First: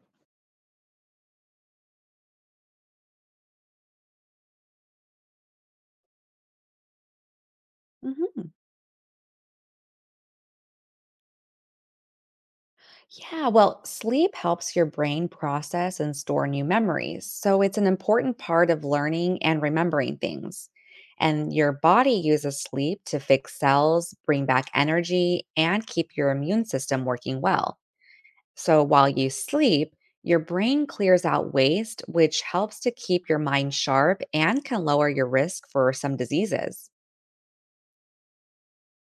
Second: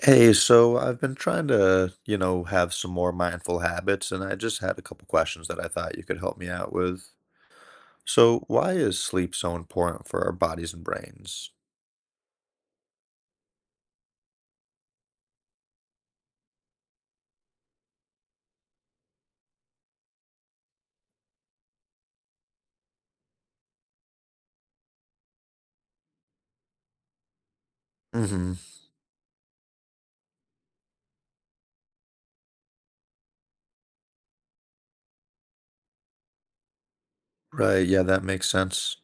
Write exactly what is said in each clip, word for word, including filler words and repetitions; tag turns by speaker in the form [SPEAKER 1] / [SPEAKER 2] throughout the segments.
[SPEAKER 1] Hey, so I've been trying to, you know, have some more mindful habits, and I just had a couple questions that I thought you could help me out with. So,
[SPEAKER 2] Mhm.
[SPEAKER 1] why is sleep so important for our bodies and brains?
[SPEAKER 2] Yeah, well, sleep helps your brain process and store new memories. So it's an important part of learning and remembering things. And your body uses sleep to fix cells, bring back energy, and keep your immune system working well.
[SPEAKER 1] Mm-hmm.
[SPEAKER 2] So while you sleep, your brain clears out waste, which helps to keep your mind sharp and can lower your risk for some diseases.
[SPEAKER 1] Right, yeah, that makes sense.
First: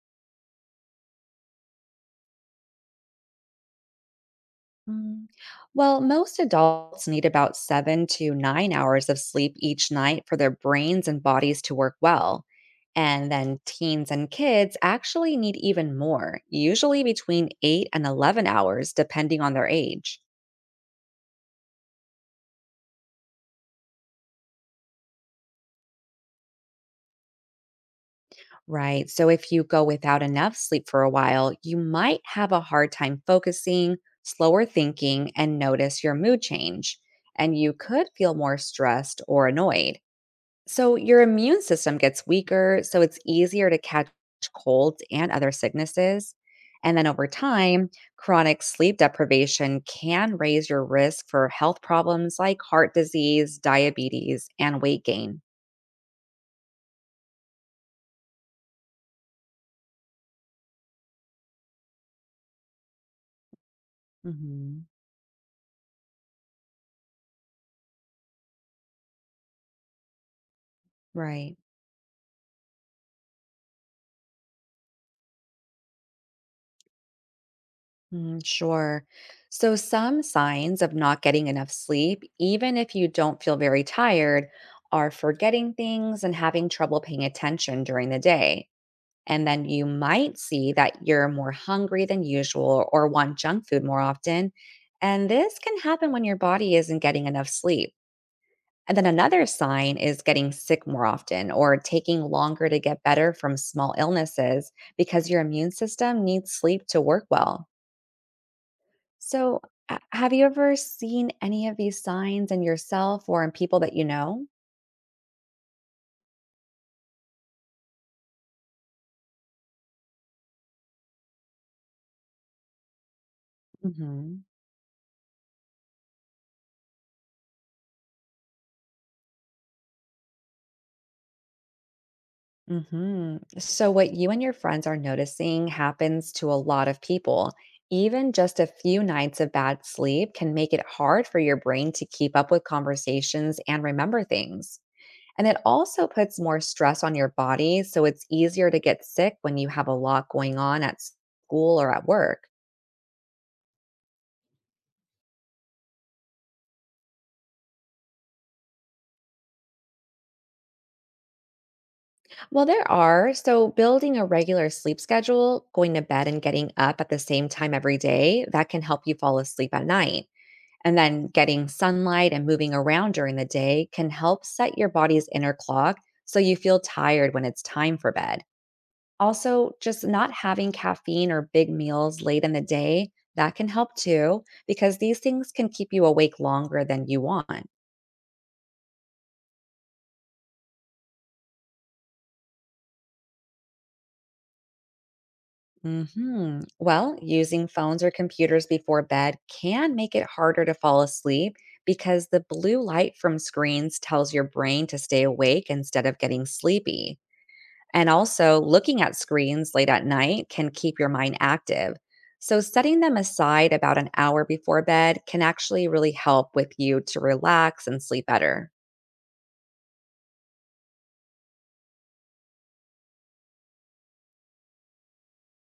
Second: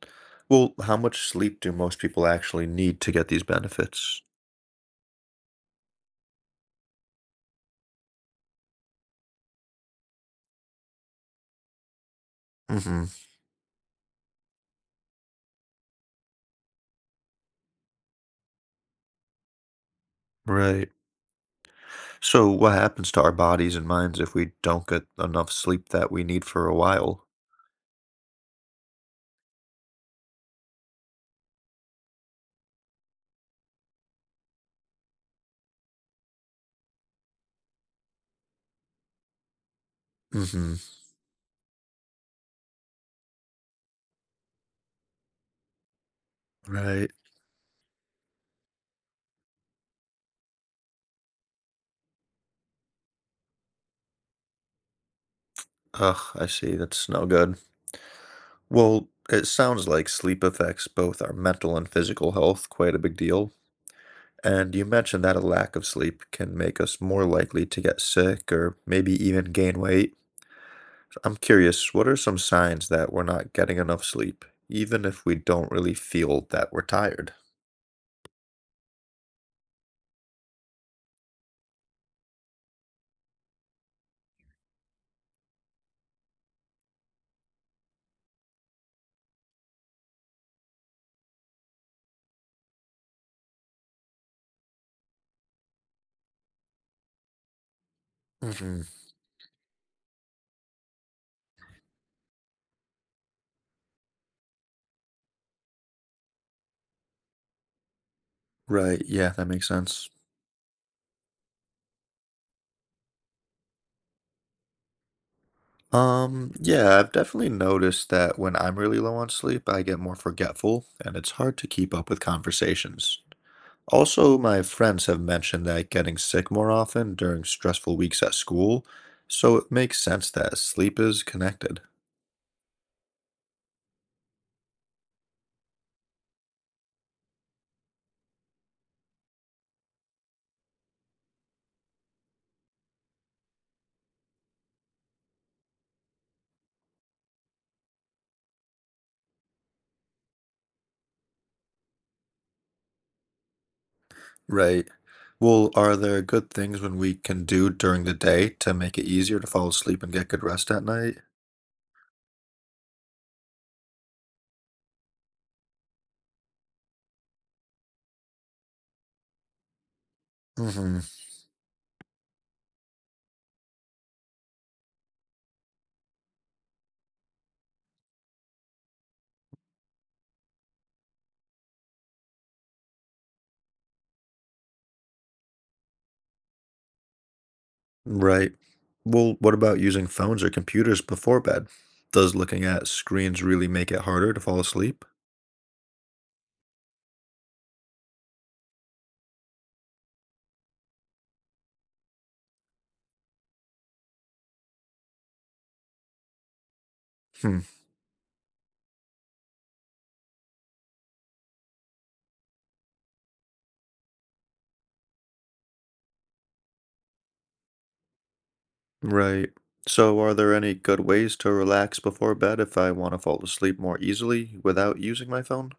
[SPEAKER 1] Well, how much sleep do most people actually need to get these benefits?
[SPEAKER 2] Mm. Well, most adults need about seven to nine hours of sleep each night for their brains and bodies to work well.
[SPEAKER 1] Mm-hmm.
[SPEAKER 2] And then teens and kids actually need even more, usually between eight and eleven hours, depending on their age.
[SPEAKER 1] Right. So, what happens to our bodies and minds if we don't get enough sleep that we need for a while?
[SPEAKER 2] Right. So if you go without enough sleep for a while, you might have a hard time focusing, slower thinking, and notice your mood change. And you could feel more stressed or annoyed.
[SPEAKER 1] Mm-hmm.
[SPEAKER 2] So your immune system gets weaker, so it's easier to catch colds and other sicknesses. And then
[SPEAKER 1] Right.
[SPEAKER 2] over time, chronic sleep deprivation can raise your risk for health problems like heart disease, diabetes, and weight gain.
[SPEAKER 1] Ugh, I see. That's no good. Well, it sounds like sleep affects both our mental and physical health quite a big deal. And
[SPEAKER 2] Hmm.
[SPEAKER 1] you mentioned that a lack of sleep can make us more likely to get sick or maybe even gain weight. I'm
[SPEAKER 2] Right.
[SPEAKER 1] curious, what are some signs that we're not getting enough sleep, even if we don't really feel that we're tired?
[SPEAKER 2] Mm, sure. So, some signs of not getting enough sleep, even if you don't feel very tired, are forgetting things and having trouble paying attention during the day. And then you might see that you're more hungry than usual or want junk food more often. And this can happen when your body isn't getting enough sleep.
[SPEAKER 1] Hmm.
[SPEAKER 2] And then another sign is getting sick more often or taking longer to get better from small illnesses because your immune system needs sleep to work well.
[SPEAKER 1] Right, yeah, that
[SPEAKER 2] So,
[SPEAKER 1] makes
[SPEAKER 2] a-
[SPEAKER 1] sense.
[SPEAKER 2] have you ever seen any of these signs in yourself or in people that you know?
[SPEAKER 1] Um, yeah, I've definitely noticed that when I'm really low on sleep, I get more forgetful and it's hard to keep up with conversations. Also,
[SPEAKER 2] Hmm.
[SPEAKER 1] my friends have mentioned that getting sick more often during stressful weeks at school, so it makes sense that sleep is connected.
[SPEAKER 2] Hmm. So, what you and your friends are noticing happens to a lot of people. Even just a few nights of bad sleep can make it hard for your brain to keep up with conversations and remember things. And it also puts more stress on your body, so it's easier to get sick when you have a lot going on at school or at work.
[SPEAKER 1] Right. Well, are there good things when we can do during the day to make it easier to fall asleep and get good rest at night?
[SPEAKER 2] Well, there are. So, building a regular sleep schedule, going to bed and getting up at the same time every day, that can help you fall asleep at night. And
[SPEAKER 1] Mm-hmm.
[SPEAKER 2] then getting sunlight and moving around during the day can help set your body's inner clock so you feel tired when it's time for bed. Also, just not having caffeine or big meals late in the day, that can help too because these things can keep you awake longer than you want.
[SPEAKER 1] Right. Well, what about using phones or computers before bed? Does looking at screens really make it harder to fall asleep?
[SPEAKER 2] Mhm. Well, using phones or computers before bed can make it harder to fall asleep because the blue light from screens tells your brain to stay awake instead of getting sleepy.
[SPEAKER 1] Hmm.
[SPEAKER 2] And also, looking at screens late at night can keep your mind active. So, setting them aside about an hour before bed can actually really help with you to relax and sleep better.
[SPEAKER 1] Right. So, are there any good ways to relax before bed if I want to fall asleep more easily without using my phone?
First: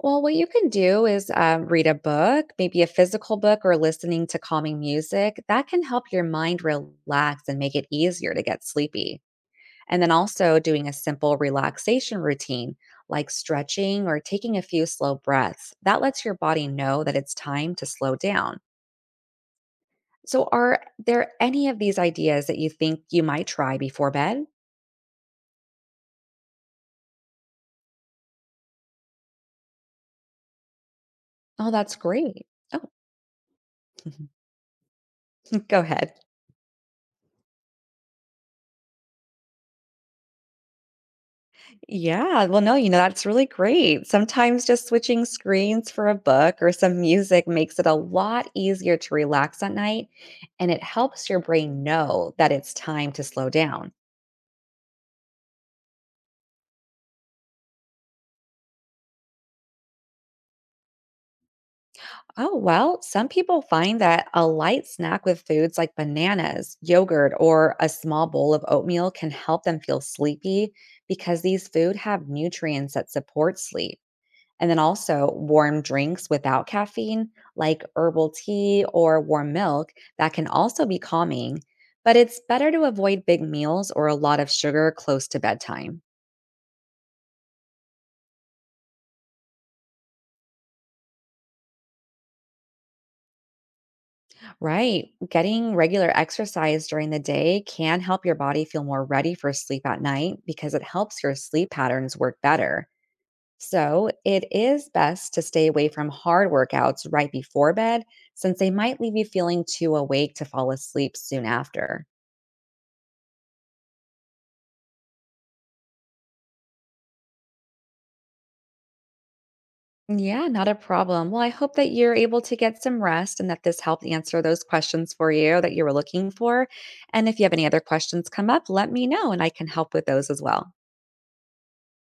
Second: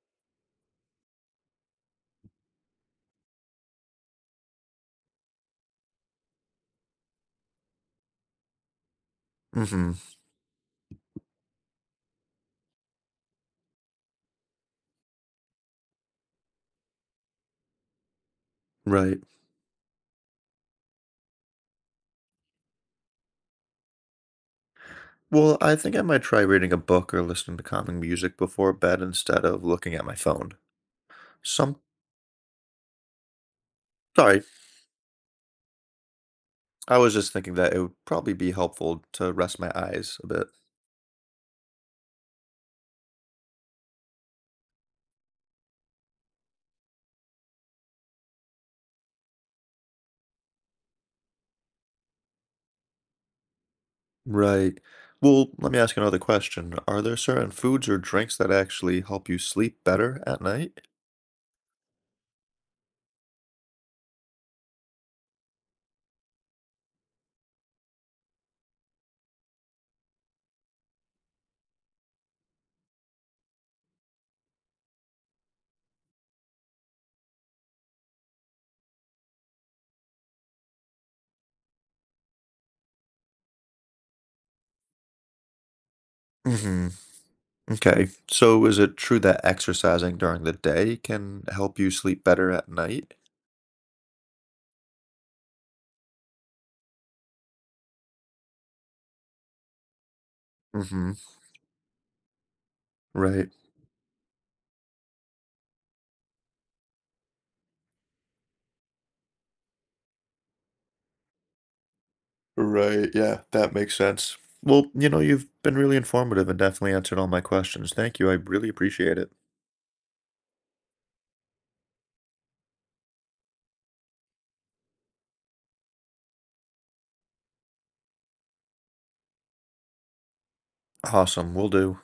[SPEAKER 2] Well, what you can do is um, read a book, maybe a physical book, or listening to calming music. That can help your mind relax and make it easier to get sleepy.
[SPEAKER 1] Mm-hmm.
[SPEAKER 2] And then also doing a simple relaxation routine like stretching or taking a few slow breaths. That lets your body know that it's time to slow down.
[SPEAKER 1] Right.
[SPEAKER 2] So, are there any of these ideas that you think you might try before bed?
[SPEAKER 1] Well, I think I might try reading a book or listening to calming music before bed instead of looking at my phone.
[SPEAKER 2] Oh,
[SPEAKER 1] Some,
[SPEAKER 2] that's great. Oh,
[SPEAKER 1] sorry,
[SPEAKER 2] go ahead.
[SPEAKER 1] I was just thinking that it would probably be helpful to rest my eyes a bit.
[SPEAKER 2] Yeah. Well, no, you know, that's really great. Sometimes just switching screens for a book or some music makes it a lot easier to relax at night, and it helps your brain know that it's time to slow down.
[SPEAKER 1] Right. Well, let me ask another question. Are there certain foods or drinks that actually help you sleep better at night?
[SPEAKER 2] Oh, well, some people find that a light snack with foods like bananas, yogurt, or a small bowl of oatmeal can help them feel sleepy because these food have nutrients that support sleep. And then also warm drinks without caffeine, like herbal tea or warm milk, that can also be calming. But it's better to avoid big meals or a lot of sugar close to bedtime.
[SPEAKER 1] Mm-hmm. Okay. So is it true that exercising during the day can help you sleep better at night?
[SPEAKER 2] Right. Getting regular exercise during the day can help your body feel more ready for sleep at night because it
[SPEAKER 1] Mm-hmm.
[SPEAKER 2] helps your sleep patterns work better.
[SPEAKER 1] Right.
[SPEAKER 2] So, it is best to stay away from hard workouts right before bed since they might leave you feeling too awake to fall asleep soon after.
[SPEAKER 1] Right. Yeah, that makes sense. Well, you know, you've been really informative and definitely answered all my questions. Thank you. I really appreciate it.
[SPEAKER 2] Yeah, not a problem. Well, I hope that you're able to get some rest and that this helped answer those questions for you that you were looking for. And if you have any other questions come up, let me know and I can help with those as well.
[SPEAKER 1] Awesome. Will do.